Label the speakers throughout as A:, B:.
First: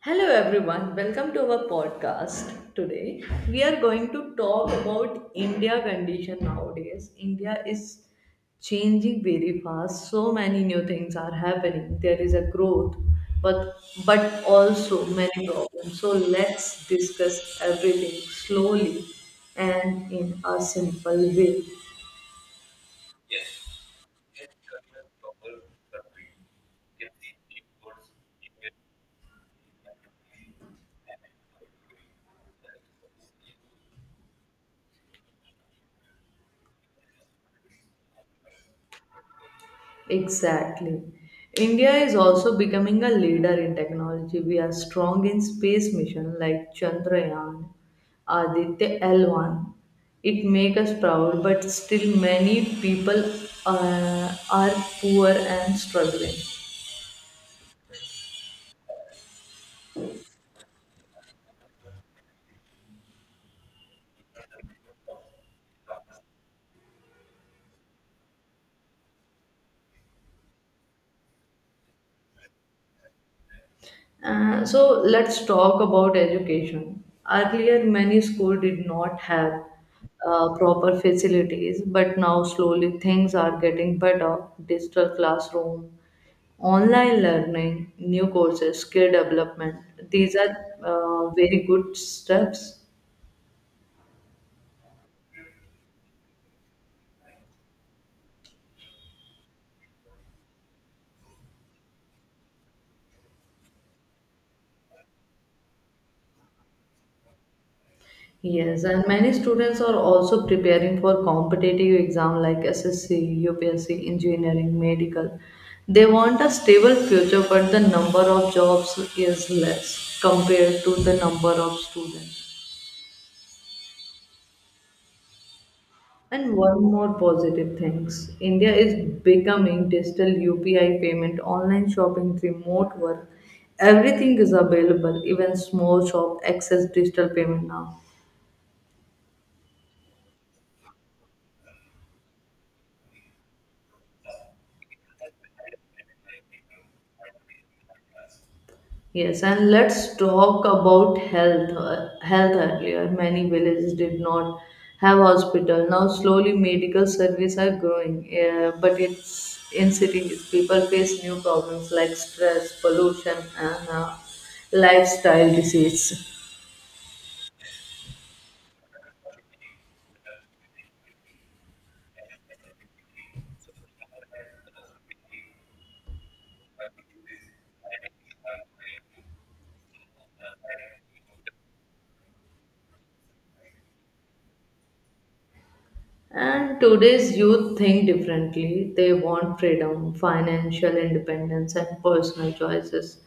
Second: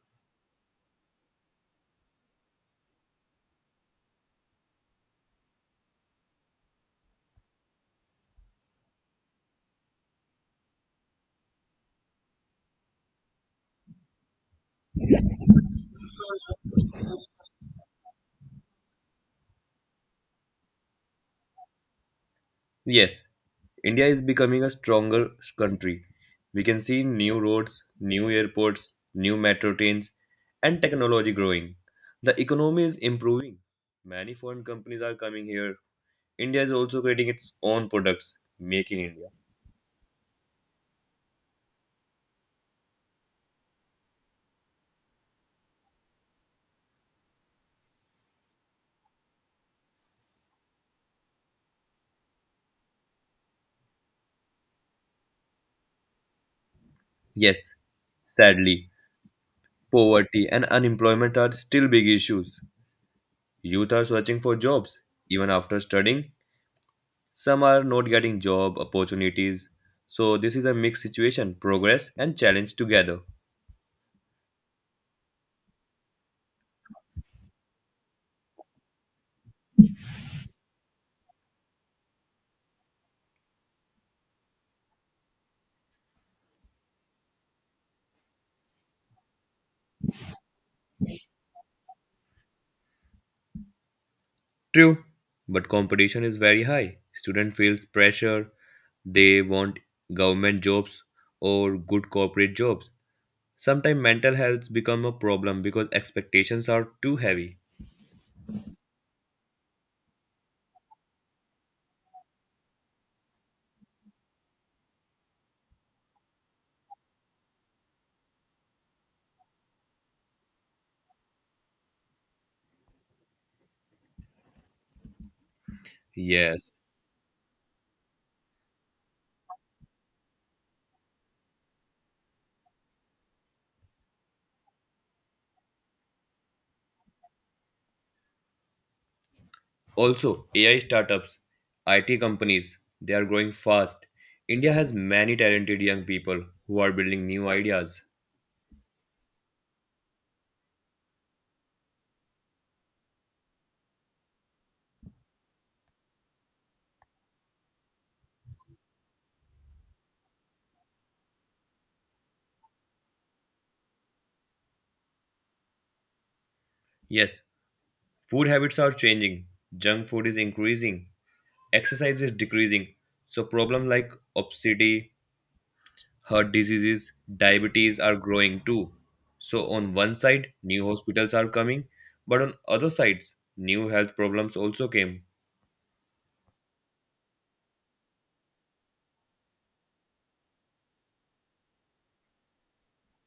A: Hello everyone, welcome to our podcast. Today we are going to talk about India condition nowadays. India is changing very fast. So many new things are happening. There is a growth, but also many problems. So let's discuss everything slowly and in a simple way.
B: Yes, India is becoming a stronger country. We can see new roads, new airports, new metro trains, and technology growing. The economy is improving. Many foreign companies are coming here. India is also creating its own products, making India.
A: Exactly. India is also becoming a leader in technology. We are strong in space mission like Chandrayaan, Aditya L1. It makes us proud, but still many people are poor and struggling.
B: Yes, sadly, poverty and unemployment are still big issues. Youth are searching for jobs. Even after studying, some are not getting job opportunities. So, this is a mixed situation, progress and challenge together.
A: So let's talk about education. Earlier, many schools did not have proper facilities, but now slowly things are getting better. Digital classroom, online learning, new courses, skill development. These are very good steps.
B: True, but competition is very high. Student feels pressure. They want government jobs or good corporate jobs. Sometimes mental health become a problem because expectations are too heavy.
A: Yes, and many students are also preparing for competitive exam like SSC, UPSC, engineering, medical. They want a stable future, but the number of jobs is less compared to the number of students. And
B: Yes.
A: one more positive things, India is becoming digital UPI payment, online shopping, remote work. Everything is available. Even small shop access digital payment now.
B: Also, AI startups, IT companies, they are growing fast. India has many talented young people who are building new ideas.
A: Yes, and let's talk about health. Health earlier, many villages did not have hospital. Now, slowly, medical services are growing, but it's in cities people face new problems like stress, pollution, and lifestyle disease.
B: Yes, food habits are changing. Junk food is increasing. Exercise is decreasing. So problems like obesity, heart diseases, diabetes are growing too. So on one side, new hospitals are coming, but on other sides, new health problems also came.
A: And today's youth think differently. They want freedom, financial independence, and personal choices.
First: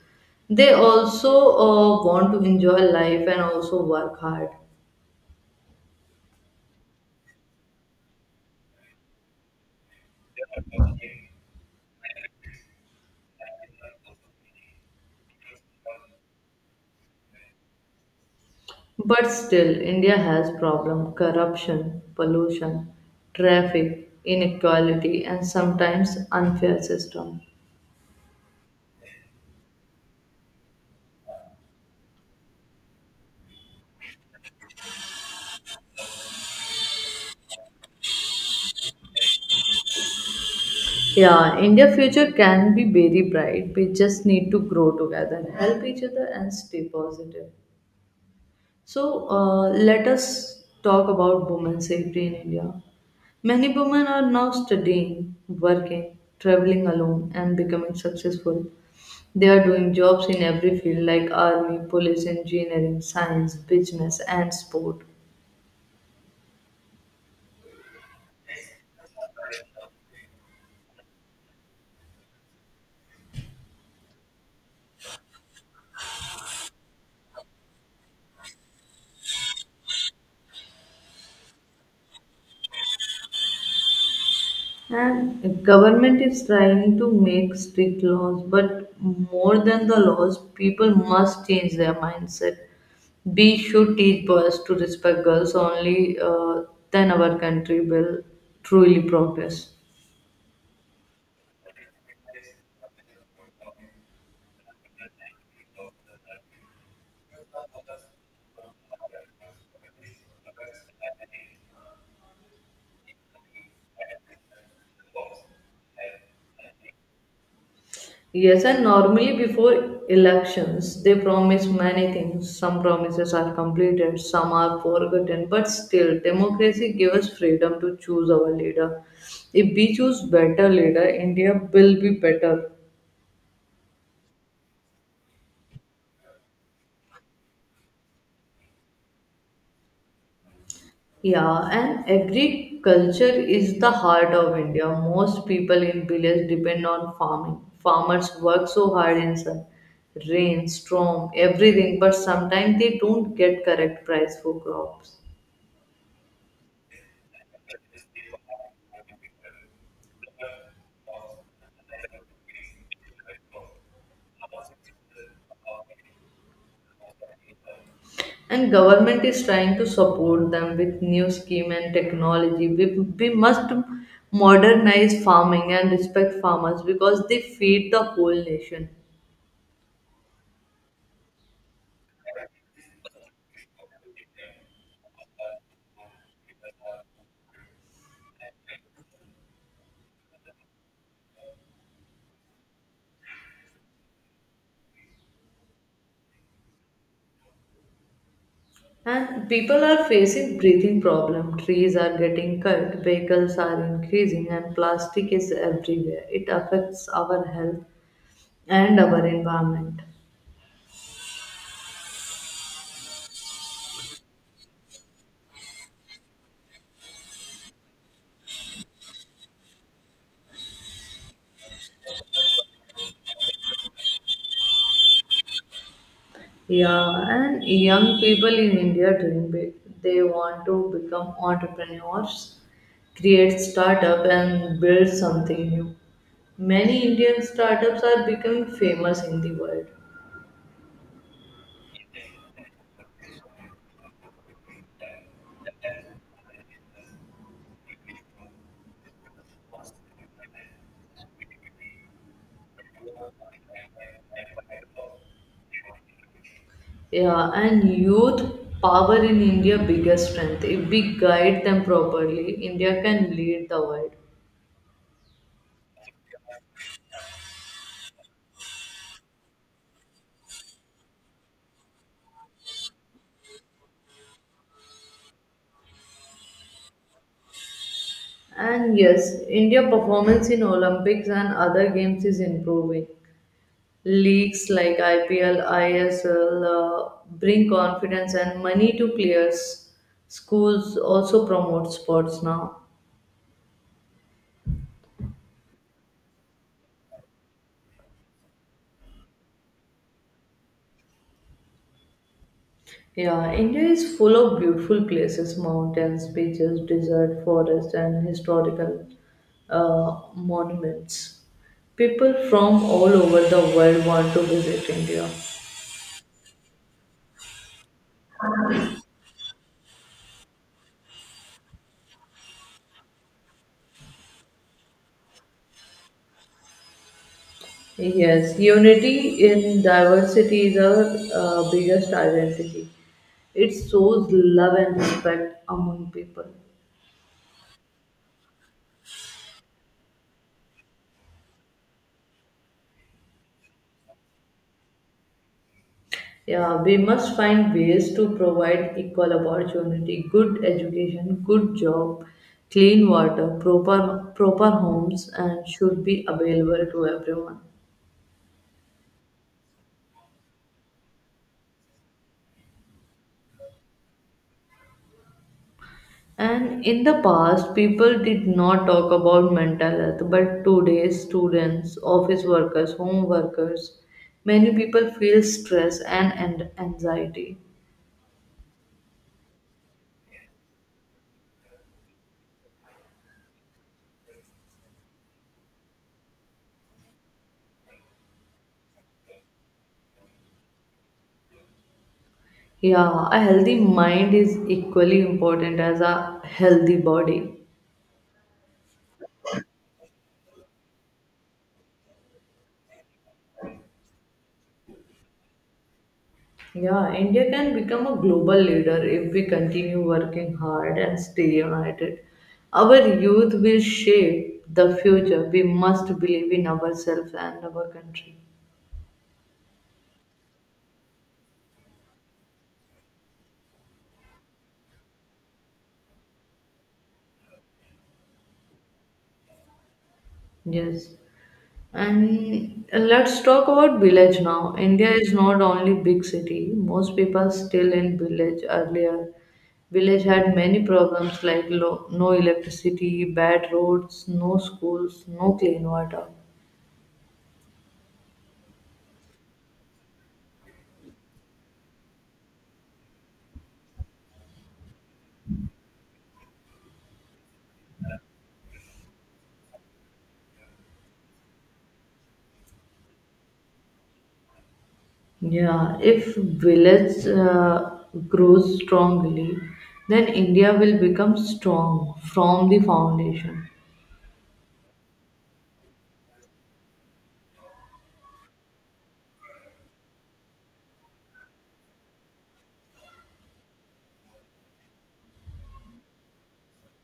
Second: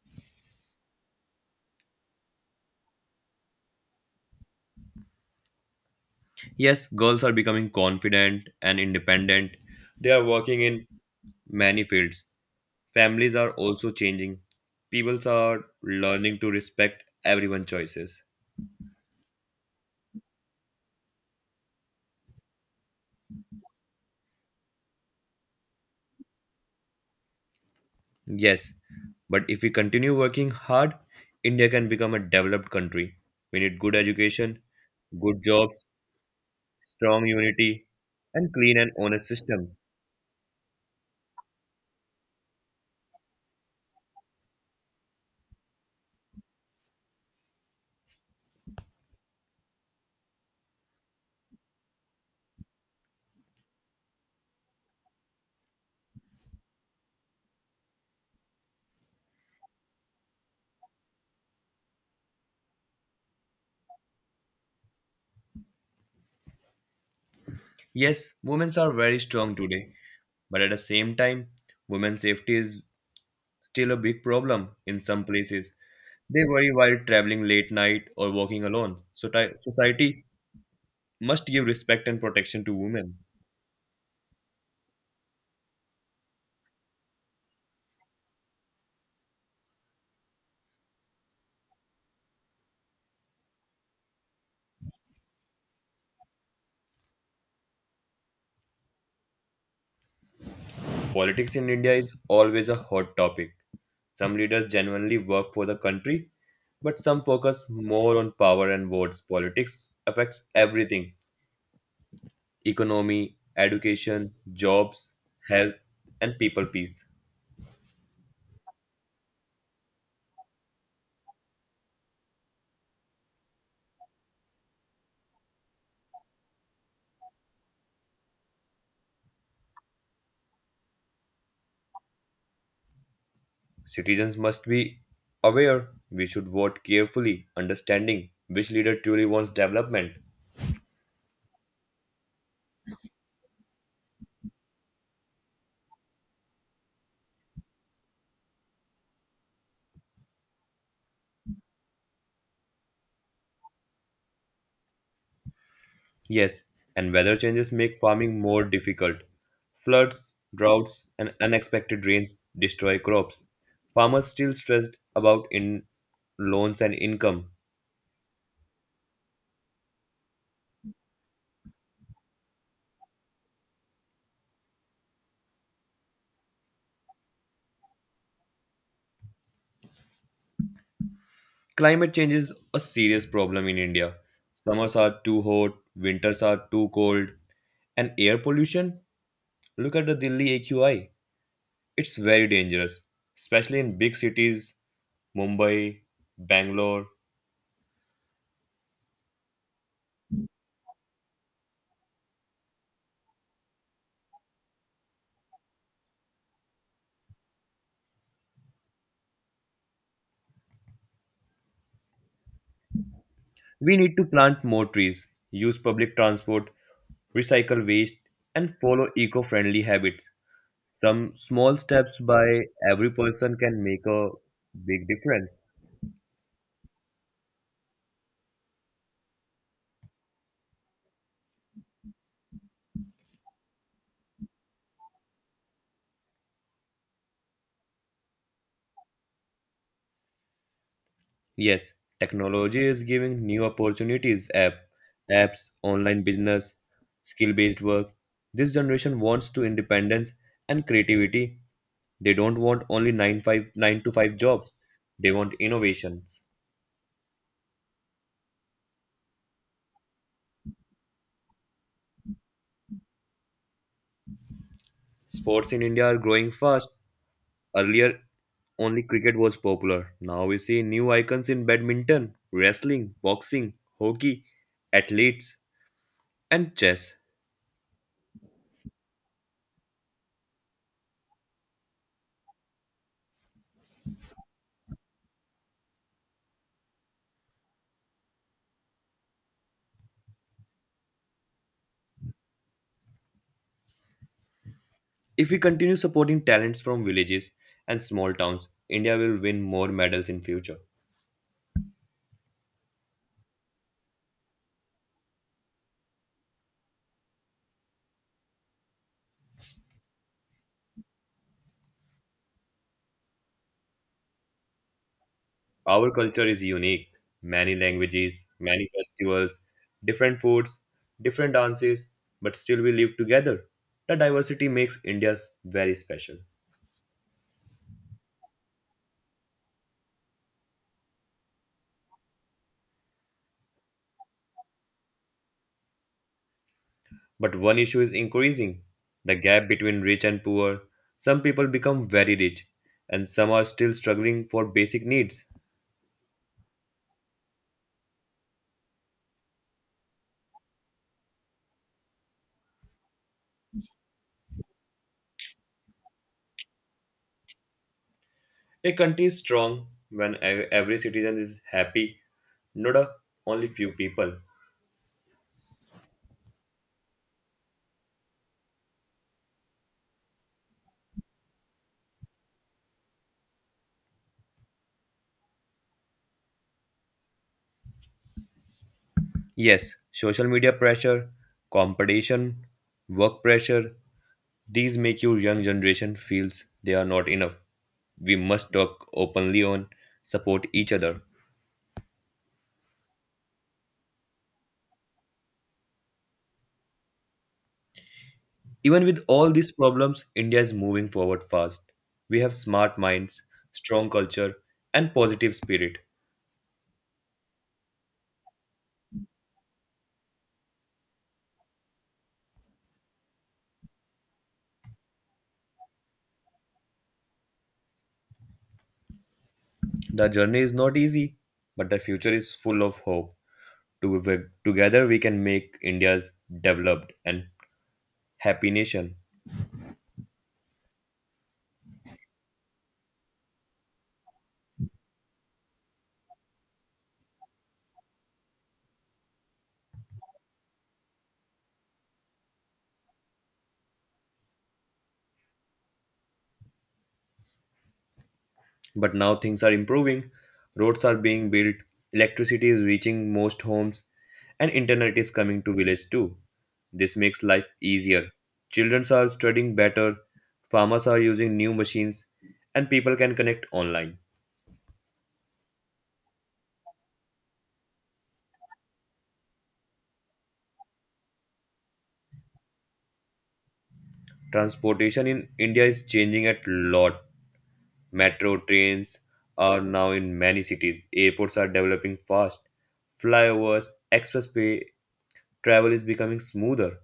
A: They also want to enjoy life and also work hard.
B: Yes, girls are becoming confident and independent. They are working in many fields. Families are also changing. Peoples are learning to respect everyone's choices.
A: But still, India has problem corruption, pollution, traffic, inequality, and sometimes unfair system.
B: Yes, but if we continue working hard, India can become a developed country. We need good education, good jobs, strong unity, and clean and honest systems.
A: Yeah, India future can be very bright. We just need to grow together, help each other, and stay positive. So let us talk about women's safety in India. Many women are now studying, working, traveling alone, and becoming successful. They are doing jobs in every field like army, police, engineering, science, business, and sport.
B: Yes, women are very strong today, but at the same time, women's safety is still a big problem in some places. They worry while traveling late night or walking alone. So society must give respect and protection to women.
A: And government is trying to make strict laws, but more than the laws, people must change their mindset. We should teach boys to respect girls only, then our country will truly progress.
B: Politics in India is always a hot topic. Some leaders genuinely work for the country, but some focus more on power and votes. Politics affects everything: economy, education, jobs, health, and people peace.
A: Yes, and normally before elections, they promise many things. Some promises are completed, some are forgotten, but still, democracy gives us freedom to choose our leader. If we choose better leader, India will be better.
B: Citizens must be aware. We should vote carefully, understanding which leader truly wants development.
A: Yeah, and agriculture is the heart of India. Most people in village depend on farming. Farmers work so hard in sun, rain, storm, everything, but sometimes they don't get correct price for crops.
B: Yes, and weather changes make farming more difficult. Floods, droughts, and unexpected rains destroy crops. Farmers still stressed about in loans and income.
A: And government is trying to support them with new scheme and technology. We must modernize farming and respect farmers because they feed the whole nation.
B: Climate change is a serious problem in India. Summers are too hot, winters are too cold, and air pollution. Look at the Delhi AQI. It's very dangerous, especially in big cities, Mumbai, Bangalore.
A: And people are facing breathing problem. Trees are getting cut, vehicles are increasing, and plastic is everywhere. It affects our health and our environment.
B: We need to plant more trees, use public transport, recycle waste, and follow eco friendly habits. Some small steps by every person can make a big difference.
A: Yeah, and young people in India dream big. They want to become entrepreneurs, create startup, and build something new. Many Indian startups are becoming famous in the world.
B: Yes, technology is giving new opportunities, apps, online business, skill based work. This generation wants to independence and creativity. They don't want only 959 to 5 jobs. They want innovations.
A: Yeah, and youth power in India biggest strength. If we guide them properly, India can lead the world.
B: Sports in India are growing fast. Earlier only cricket was popular. Now we see new icons in badminton, wrestling, boxing, hockey, athletes and chess.
A: And yes, India performance in Olympics and other games is improving. Leagues like IPL, ISL bring confidence and money to players. Schools also promote sports now.
B: If we continue supporting talents from villages and small towns, India will win more medals in future.
A: Yeah, India is full of beautiful places, mountains, beaches, desert, forests, and historical monuments. People from all over the world want to visit India.
B: Our culture is unique. Many languages, many festivals, different foods, different dances, but still we live together. The diversity makes India very special.
A: Yes, unity in diversity is our biggest identity. It shows love and respect among people.
B: But one issue is increasing the gap between rich and poor. Some people become very rich, and some are still struggling for basic needs.
A: Yeah, we must find ways to provide equal opportunity, good education, good job, clean water, proper homes and should be available to everyone.
B: A country is strong when every citizen is happy, not a, only few people.
A: And in the past people did not talk about mental health, but today students, office workers, home workers, many people feel stress and anxiety.
B: Yes, social media pressure, competition, work pressure, these make your young generation feels they are not enough. We must talk openly on support each other.
A: Yeah, a healthy mind is equally important as a healthy body.
B: Even with all these problems, India is moving forward fast. We have smart minds, strong culture, and positive spirit.
A: Yeah, India can become a global leader if we continue working hard and stay united. Our youth will shape the future. We must believe in ourselves and our country.
B: The journey is not easy, but the future is full of hope. Together we can make India's developed and happy nation.
A: Yes. And let's talk about village now. India is not only big city. Most people still in village earlier. Village had many problems like no electricity, bad roads, no schools, no clean water.
B: But now things are improving. Roads are being built, electricity is reaching most homes, and internet is coming to village too. This makes life easier. Children are studying better, farmers are using new machines, and people can connect online.
A: Yeah, if village grows strongly, then India will become strong from the foundation.
B: Transportation in India is changing a lot. Metro trains are now in many cities. Airports are developing fast. Flyovers, expressway travel is becoming smoother.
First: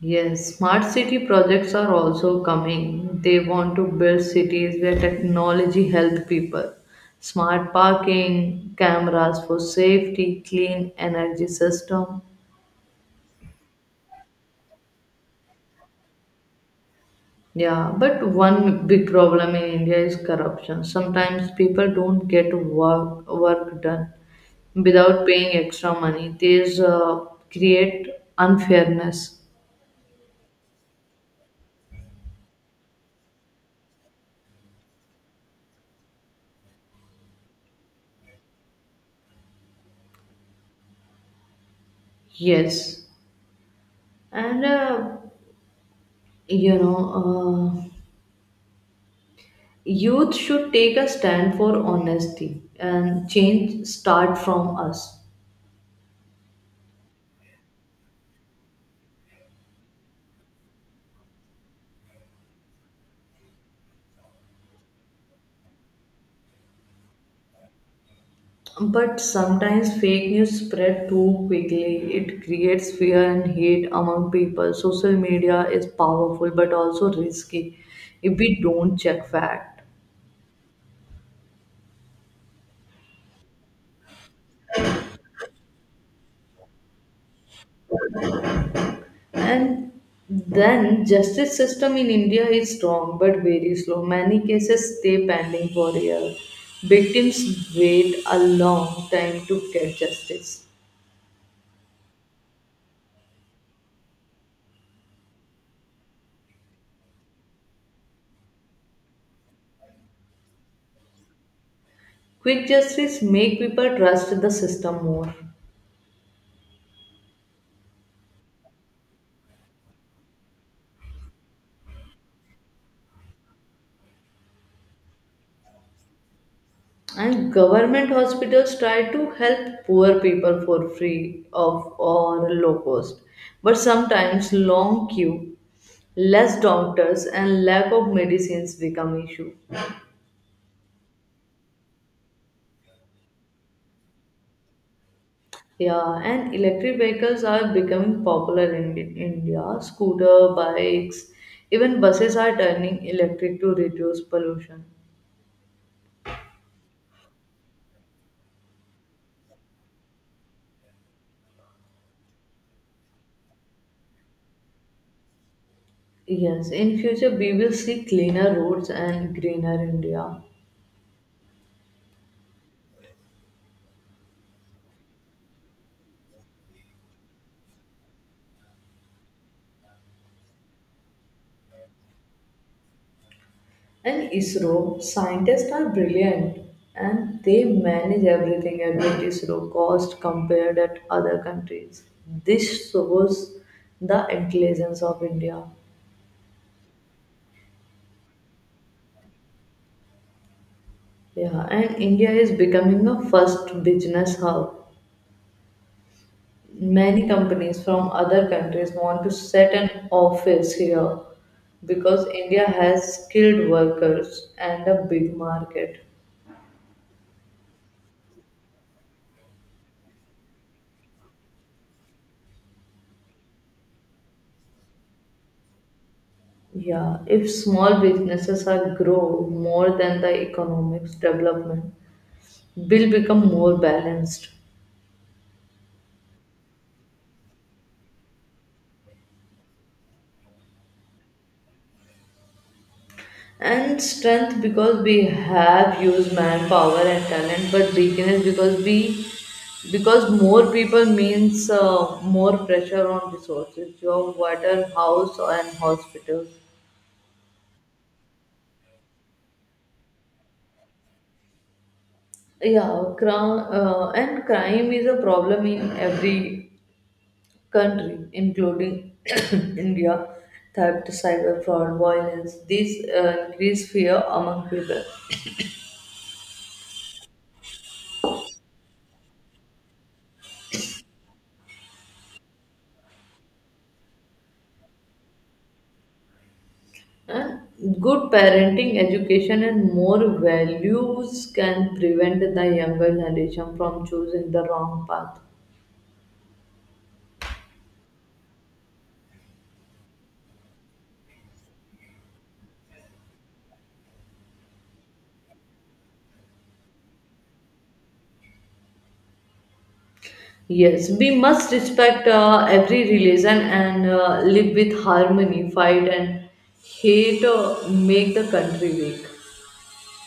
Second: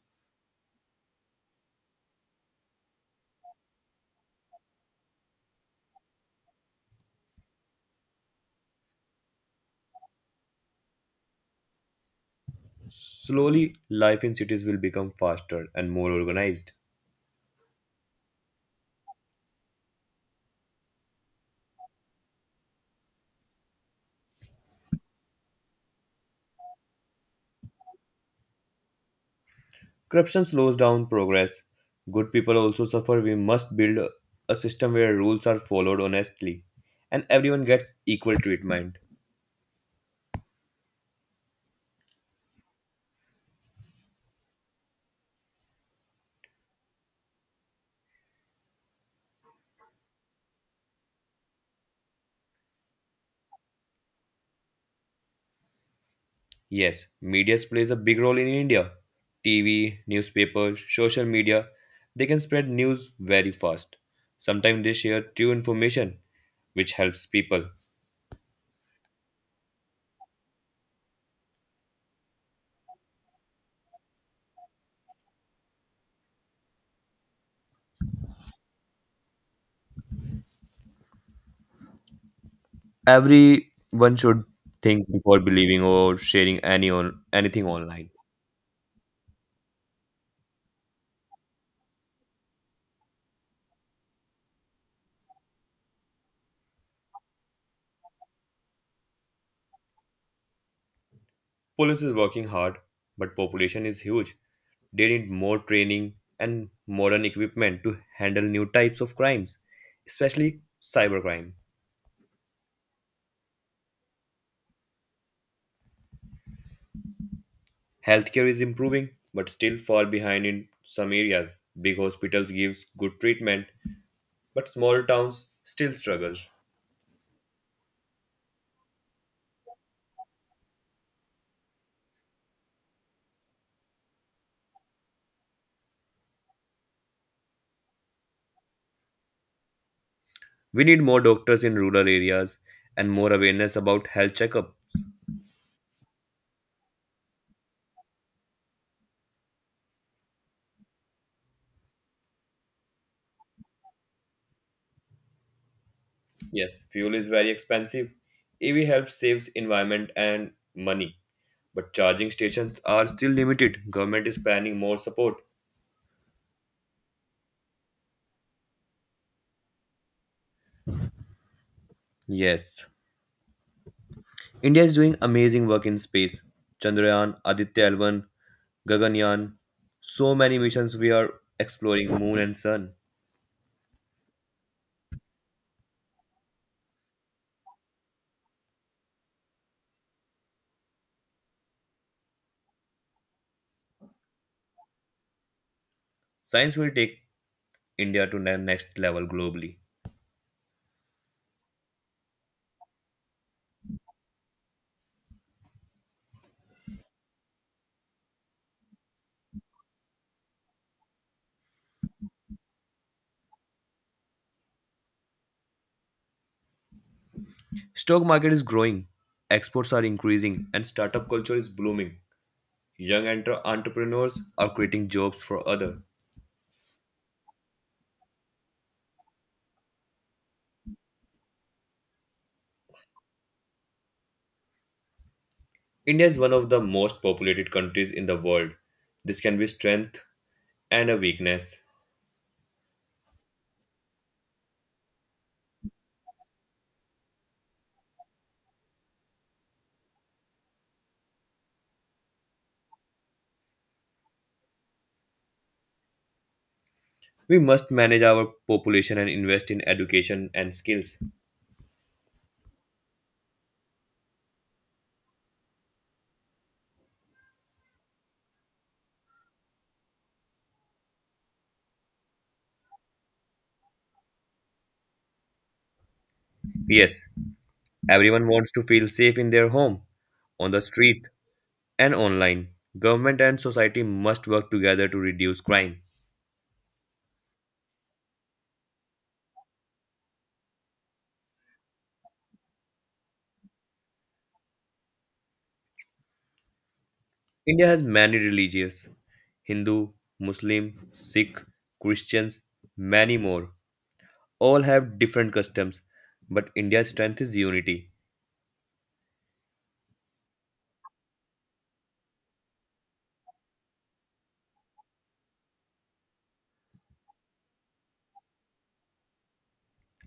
A: Yes, smart city projects are also coming. They want to build cities where technology helps people. Smart parking, cameras for safety, clean energy system.
B: Slowly, life in cities will become faster and more organized.
A: Yeah, but one big problem in India is corruption. Sometimes people don't get work done without paying extra money. These create unfairness.
B: Corruption slows down progress. Good people also suffer. We must build a system where rules are followed honestly and everyone gets equal treatment.
A: Yes, and you know, uh, youth should take a stand for honesty and change start from us.
B: Yes, media plays a big role in India. TV, newspapers, social media, they can spread news very fast. Sometimes they share true information, which helps people.
A: But sometimes fake news spread too quickly. It creates fear and hate among people. Social media is powerful but also risky if we don't check fact.
B: Everyone should think before believing or sharing anything online.
A: And then justice system in India is strong but very slow. Many cases stay pending for years. Victims wait a long time to get justice.
B: Police is working hard, but population is huge. They need more training and modern equipment to handle new types of crimes, especially cybercrime.
A: Quick justice make people trust the system more.
B: Healthcare is improving, but still far behind in some areas. Big hospitals gives good treatment, but small towns still struggles.
A: And government hospitals try to help poor people for free of or low cost, but sometimes long queue, less doctors and lack of medicines become issue.
B: We need more doctors in rural areas and more awareness about health checkup.
A: Yeah, and electric vehicles are becoming popular in India, scooter bikes, even buses are turning electric to reduce pollution.
B: Yes, fuel is very expensive. EV helps saves environment and money, but charging stations are still limited. Government is planning more support.
A: Yes, in future we will see cleaner roads and greener India.
B: Yes. India is doing amazing work in space. Chandrayaan, Aditya L1, Gaganyaan, so many missions we are exploring moon and sun.
A: And ISRO, scientists are brilliant and they manage everything at what ISRO cost compared at other countries. This shows the intelligence of India.
B: Science will take India to the next level globally.
A: Yeah, and India is becoming a first business hub. Many companies from other countries want to set an office here because India has skilled workers and a big market.
B: Stock market is growing, exports are increasing, and startup culture is blooming. Young entrepreneurs are creating jobs for others.
A: Yeah, if small businesses are grow more than the economics development will become more balanced.
B: India is one of the most populated countries in the world. This can be strength and a weakness.
A: And strength because we have used manpower and talent, but weakness because we because more people means more pressure on resources, job, water, house, and hospitals.
B: We must manage our population and invest in education and skills.
A: Yeah, crime is a problem in every country, including India, theft, cyber fraud, violence. These increase fear among people.
B: Yes, everyone wants to feel safe in their home, on the street, and online. Government and society must work together to reduce crime.
A: And good parenting, education, and more values can prevent the younger generation from choosing the wrong path.
B: India has many religions: Hindu, Muslim, Sikh, Christians, many more. All have different customs, but India's strength is unity.
A: Yes, we must respect every religion and live with harmony, fight, and hate make the country weak.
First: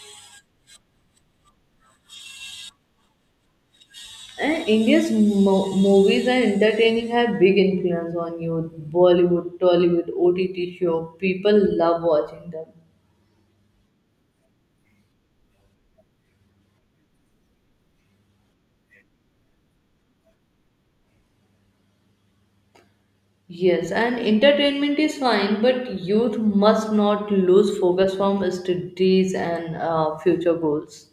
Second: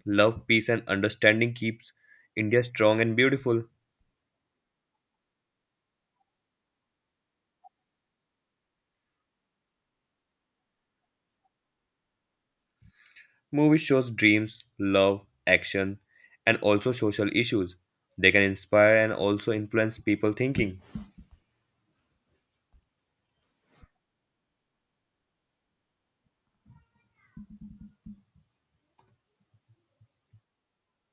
B: Love, peace, and understanding keeps India strong and beautiful.
A: And India's movies and entertaining have big influence on youth. Bollywood, Tollywood, OTT show. People love watching them.
B: Movies shows dreams, love, action, and also social issues. They can inspire and also influence people thinking.
A: Yes, and entertainment is fine, but youth must not lose focus from studies and future goals.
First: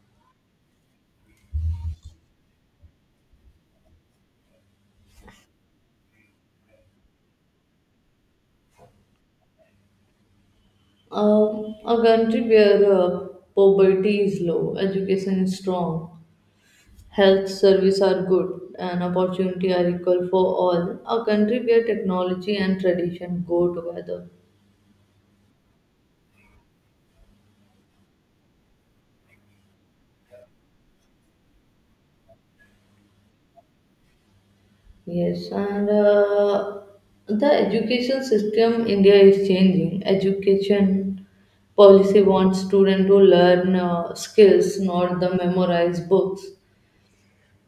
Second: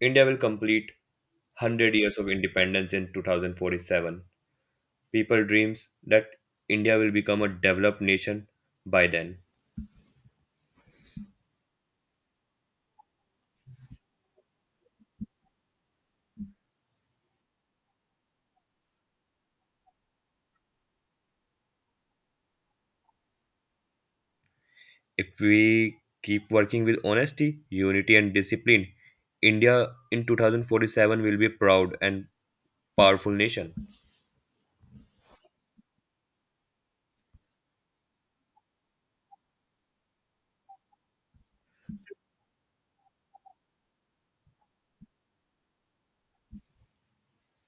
B: India will complete 100 years of independence in 2047. People dreams that India will become a developed nation by then.
A: A country where poverty is low, education is strong, health service are good, and opportunity are equal for all. A country where technology and tradition go together.
B: If we keep working with honesty, unity and discipline, India in 2047 will be a proud and powerful nation.
A: Yes, and the education system India is changing. Education policy wants students to learn skills, not the memorized books.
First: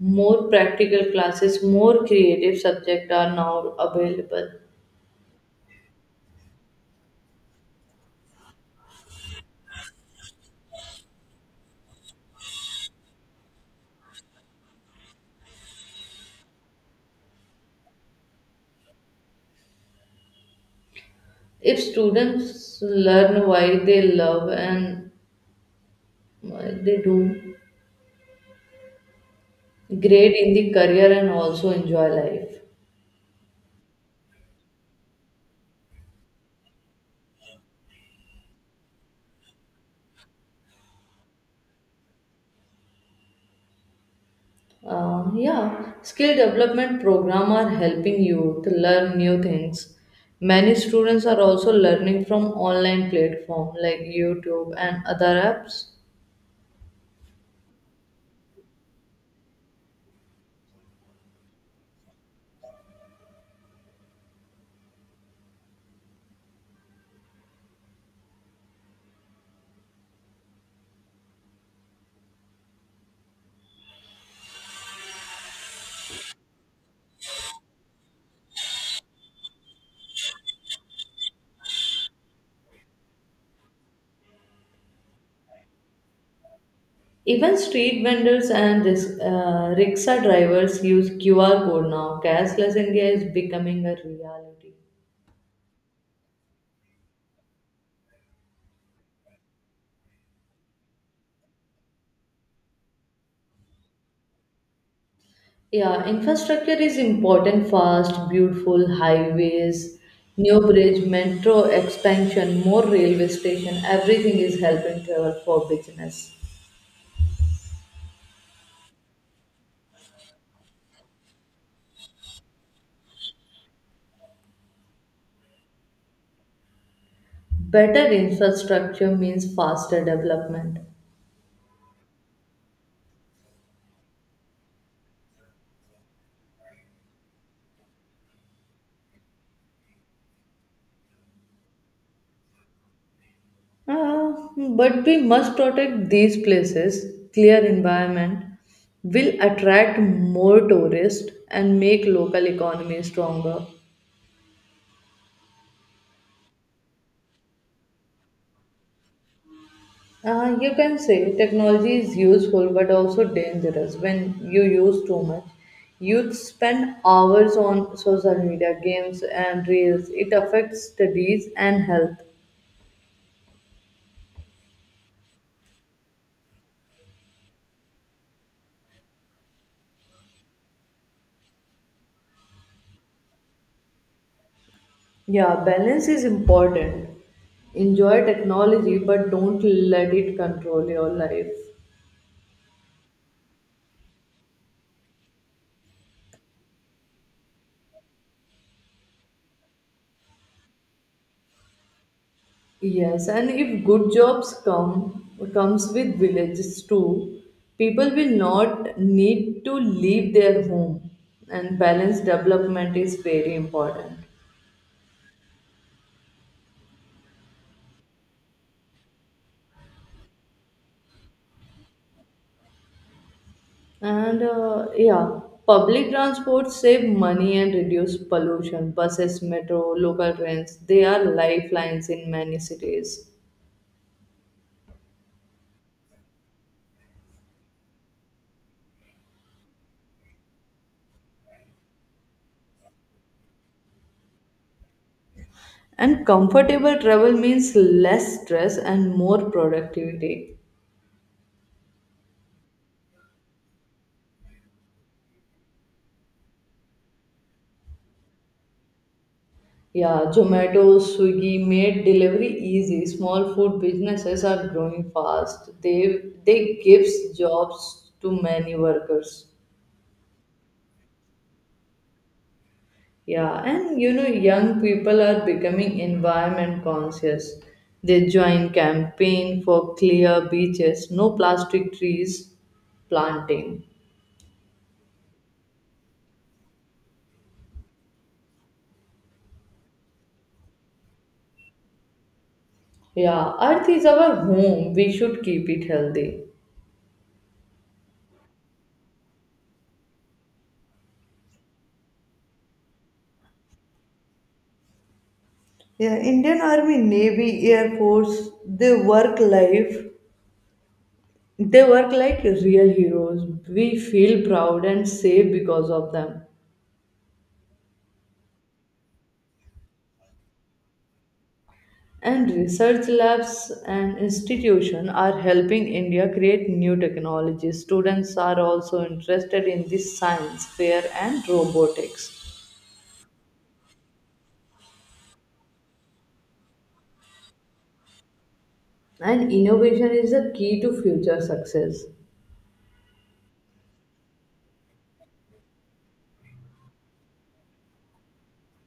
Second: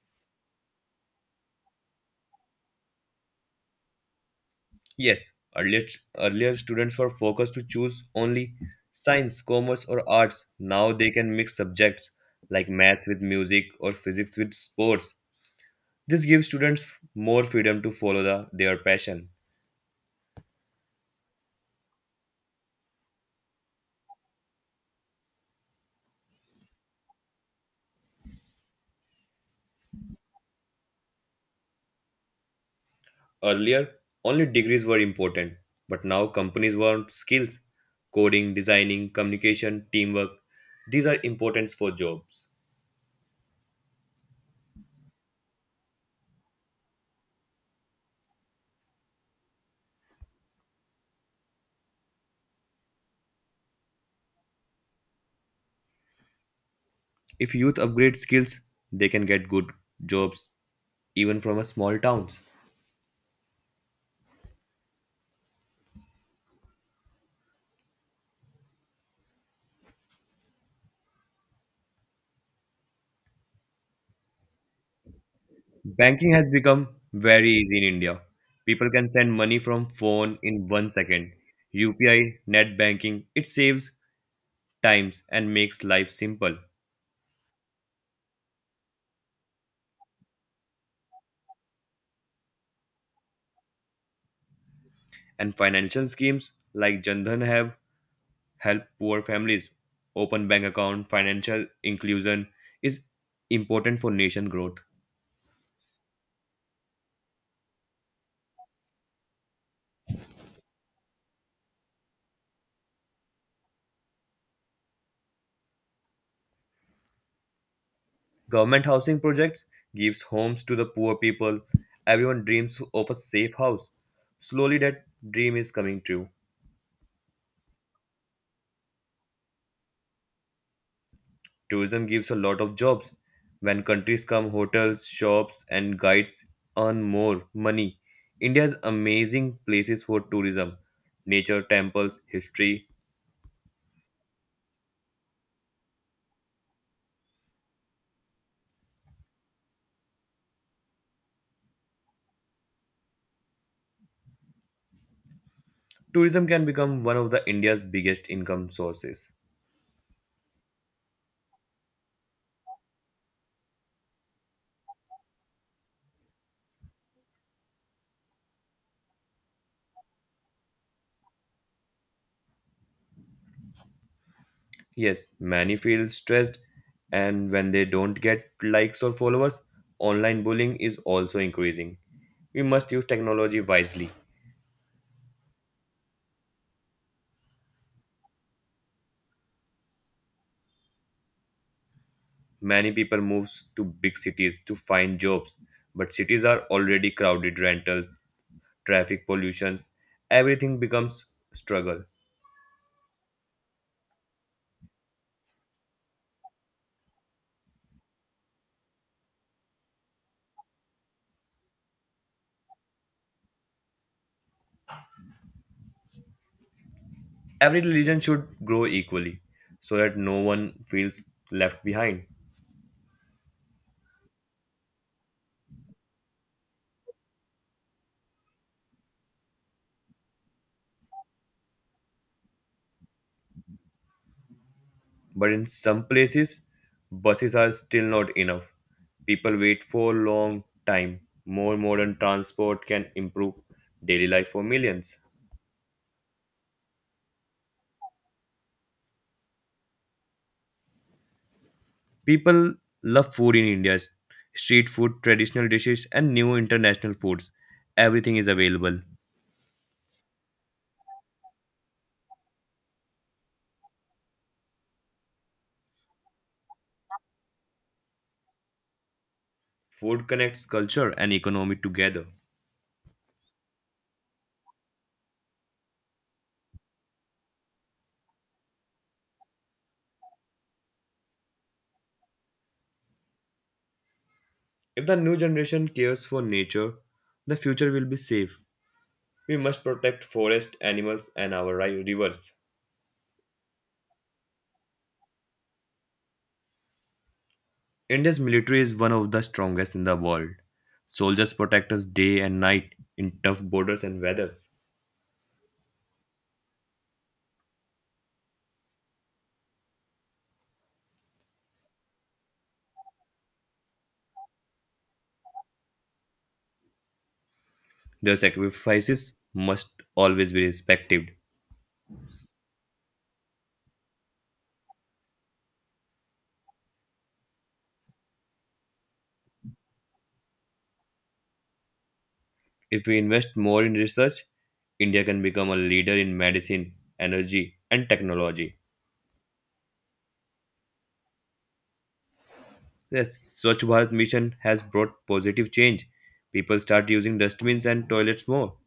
A: More practical classes, more creative subjects are now available.
B: Yes, earlier, students were focused to choose only science, commerce, or arts. Now they can mix subjects like maths with music or physics with sports. This gives students more freedom to follow their passion.
A: If students learn why they love and why they do great in the career and also enjoy life.
B: Earlier, only degrees were important, but now companies want skills: coding, designing, communication, teamwork. These are important for jobs.
A: Yeah, skill development program are helping you to learn new things. Many students are also learning from online platform like YouTube and other apps.
B: If youth upgrade skills, they can get good jobs even from a small towns. Banking has become very easy in India. People can send money from phone in 1 second. UPI, net banking, it saves times and makes life simple.
A: Even street vendors and rickshaw drivers use QR code now. Cashless India is becoming a reality.
B: And financial schemes like Jan Dhan have helped poor families. Open bank account, financial inclusion is important for nation growth.
A: Yeah, infrastructure is important, fast, beautiful highways, new bridge, metro expansion, more railway station, everything is helping travel for business.
B: Government housing projects gives homes to the poor people. Everyone dreams of a safe house. Slowly that dream is coming true.
A: Better infrastructure means faster development.
B: Tourism gives a lot of jobs. When countries come, hotels, shops, and guides earn more money. India has amazing places for tourism: nature, temples, history.
A: Ah, but we must protect these places. Clear environment will attract more tourists and make local economy stronger.
B: Tourism can become one of the India's biggest income sources.
A: Ah, you can say technology is useful but also dangerous when you use too much. Youth spend hours on social media, games, and reels. It affects studies and health.
B: Yes, many feel stressed, and when they don't get likes or followers, online bullying is also increasing. We must use technology wisely.
A: Yeah, balance is important. Enjoy technology, but don't let it control your life.
B: Many people move to big cities to find jobs, but cities are already crowded. Rentals, traffic pollutions, everything becomes struggle.
A: Yes, and if good jobs comes with villages too, people will not need to leave their home, and balanced development is very important.
B: Every religion should grow equally so that no one feels left behind.
A: And uh, yeah, public transport save money and reduce pollution. Buses, metro, local trains, they are lifelines in many cities.
B: But in some places, buses are still not enough. People wait for a long time. More modern transport can improve daily life for millions.
A: And comfortable travel means less stress and more productivity.
B: People love food in India: street food, traditional dishes, and new international foods. Everything is available.
A: Yeah, Zomato, Swiggy made delivery easy. Small food businesses are growing fast. They gives jobs to many workers.
B: Food connects culture and economy together.
A: Yeah, and you know young people are becoming environment conscious. They join campaign for clear beaches, no plastic trees planting.
B: If the new generation cares for nature, the future will be safe. We must protect forest, animals, and our rivers.
A: Yeah, earth is our home. We should keep it healthy.
B: India's military is one of the strongest in the world. Soldiers protect us day and night in tough borders and weathers.
A: Yeah, Indian Army, Navy, Air Force, they work life. They work like real heroes. We feel proud and safe because of them.
B: Their sacrifices must always be respected.
A: And research labs and institutions are helping India create new technologies. Students are also interested in the science fair and robotics.
B: If we invest more in research, India can become a leader in medicine, energy, and technology.
A: And innovation is the key to future success.
B: Yes, Swachh Bharat mission has brought positive change. People start using dustbins and toilets more.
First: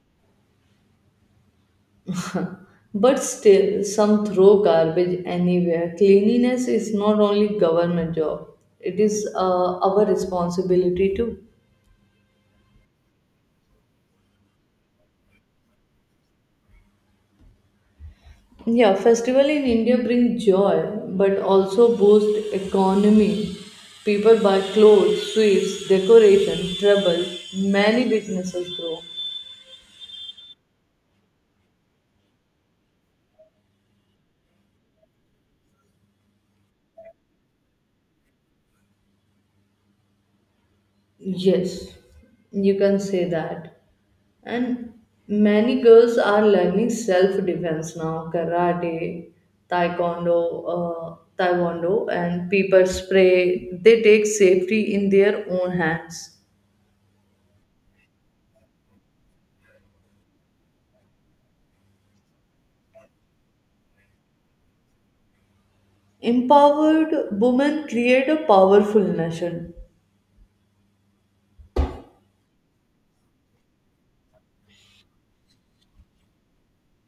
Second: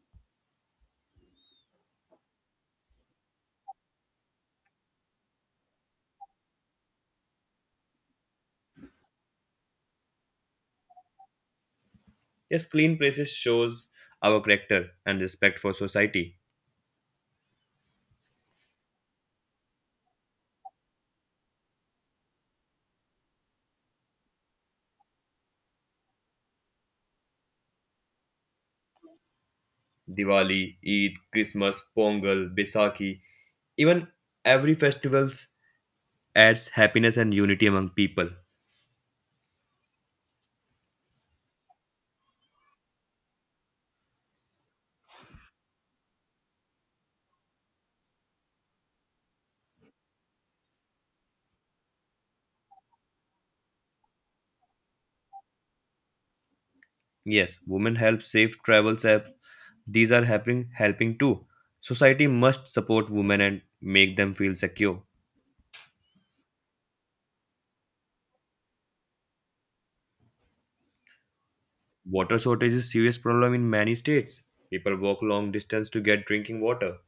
A: But still, some throw garbage anywhere. Cleanliness is not only government job; it is our responsibility too.
B: Yes, clean places shows our character and respect for society.
A: Yeah, festival in India bring joy, but also boost economy. People buy clothes, sweets, decoration, travel. Many businesses grow.
B: Diwali, Eid, Christmas, Pongal, Baisakhi, even every festivals adds happiness and unity among people.
A: Yes, you can say that. And many girls are learning self defense now karate, taekwondo, taekwondo, and pepper spray. They take safety in their own hands.
B: Yes, women help safe travels. These are helping too. Society must support women and make them feel secure.
A: Empowered women create a powerful nation.
B: Water shortage is a serious problem in many states. People walk long distance to get drinking water.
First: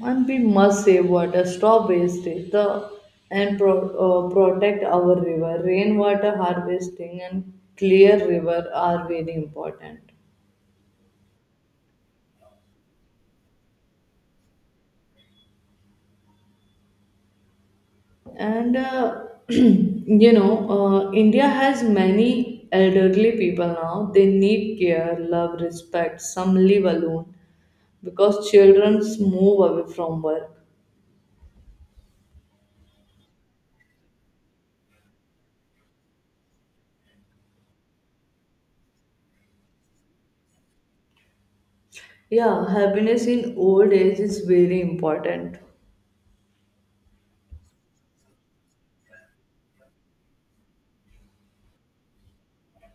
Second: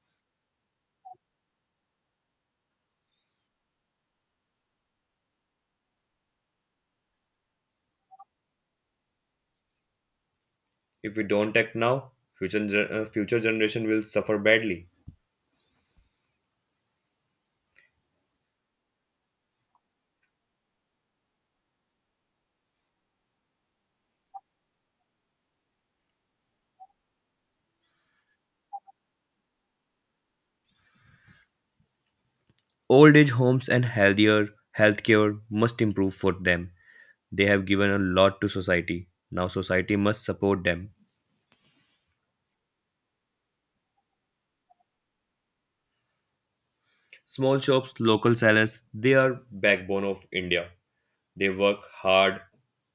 A: And we must save water, stop wastage, protect our river. Rainwater harvesting and clear river are very important.
B: If we don't act now, future generation will suffer badly.
A: And you know India has many elderly people now, they need care love respect, some live alone because children move away from work.
B: Old age homes and healthier healthcare must improve for them. They have given a lot to society. Now society must support them.
A: Yeah, happiness in old age is very important.
B: Small shops, local sellers, they are backbone of India. They work hard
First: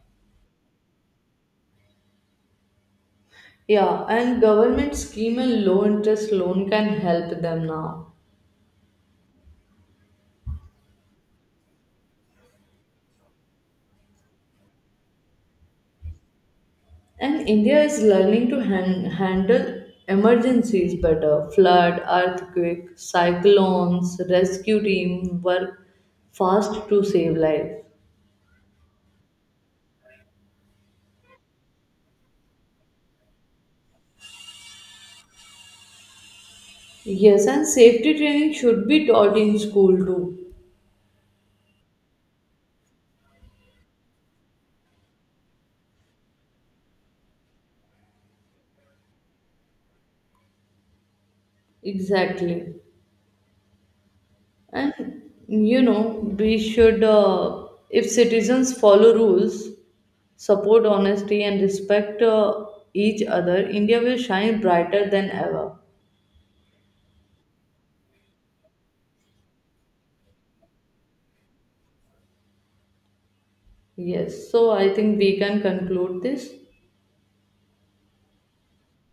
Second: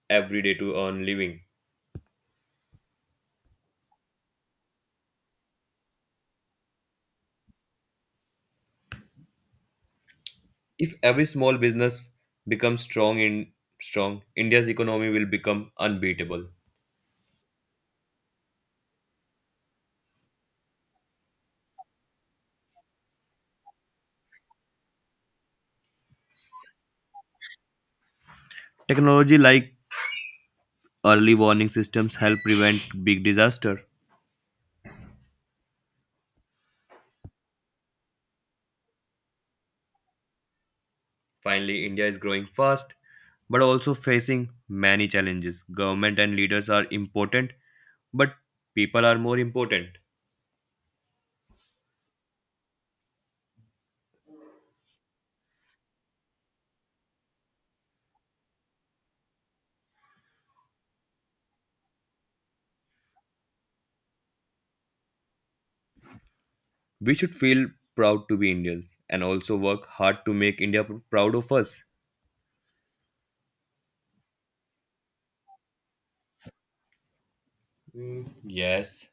B: every day to earn living.
A: Yeah, and government scheme and low interest loan can help them now.
B: If every small business becomes strong in strong, India's economy will become unbeatable.
A: And India is learning to handle emergencies better flood, earthquake, cyclones, rescue team work fast to save life.
B: Technology like early warning systems help prevent big disaster.
A: Yes, and safety training should be taught in school too.
B: Finally, India is growing fast but also facing many challenges. Government and leaders are important, but people are more important.
A: Exactly. And you know, we should, uh, if citizens follow rules, support honesty, and respect each other, India will shine brighter than ever.
B: We should feel proud to be Indians and also work hard to make India proud of us.
A: Yes, so I think we can conclude this.
B: Mm, yes,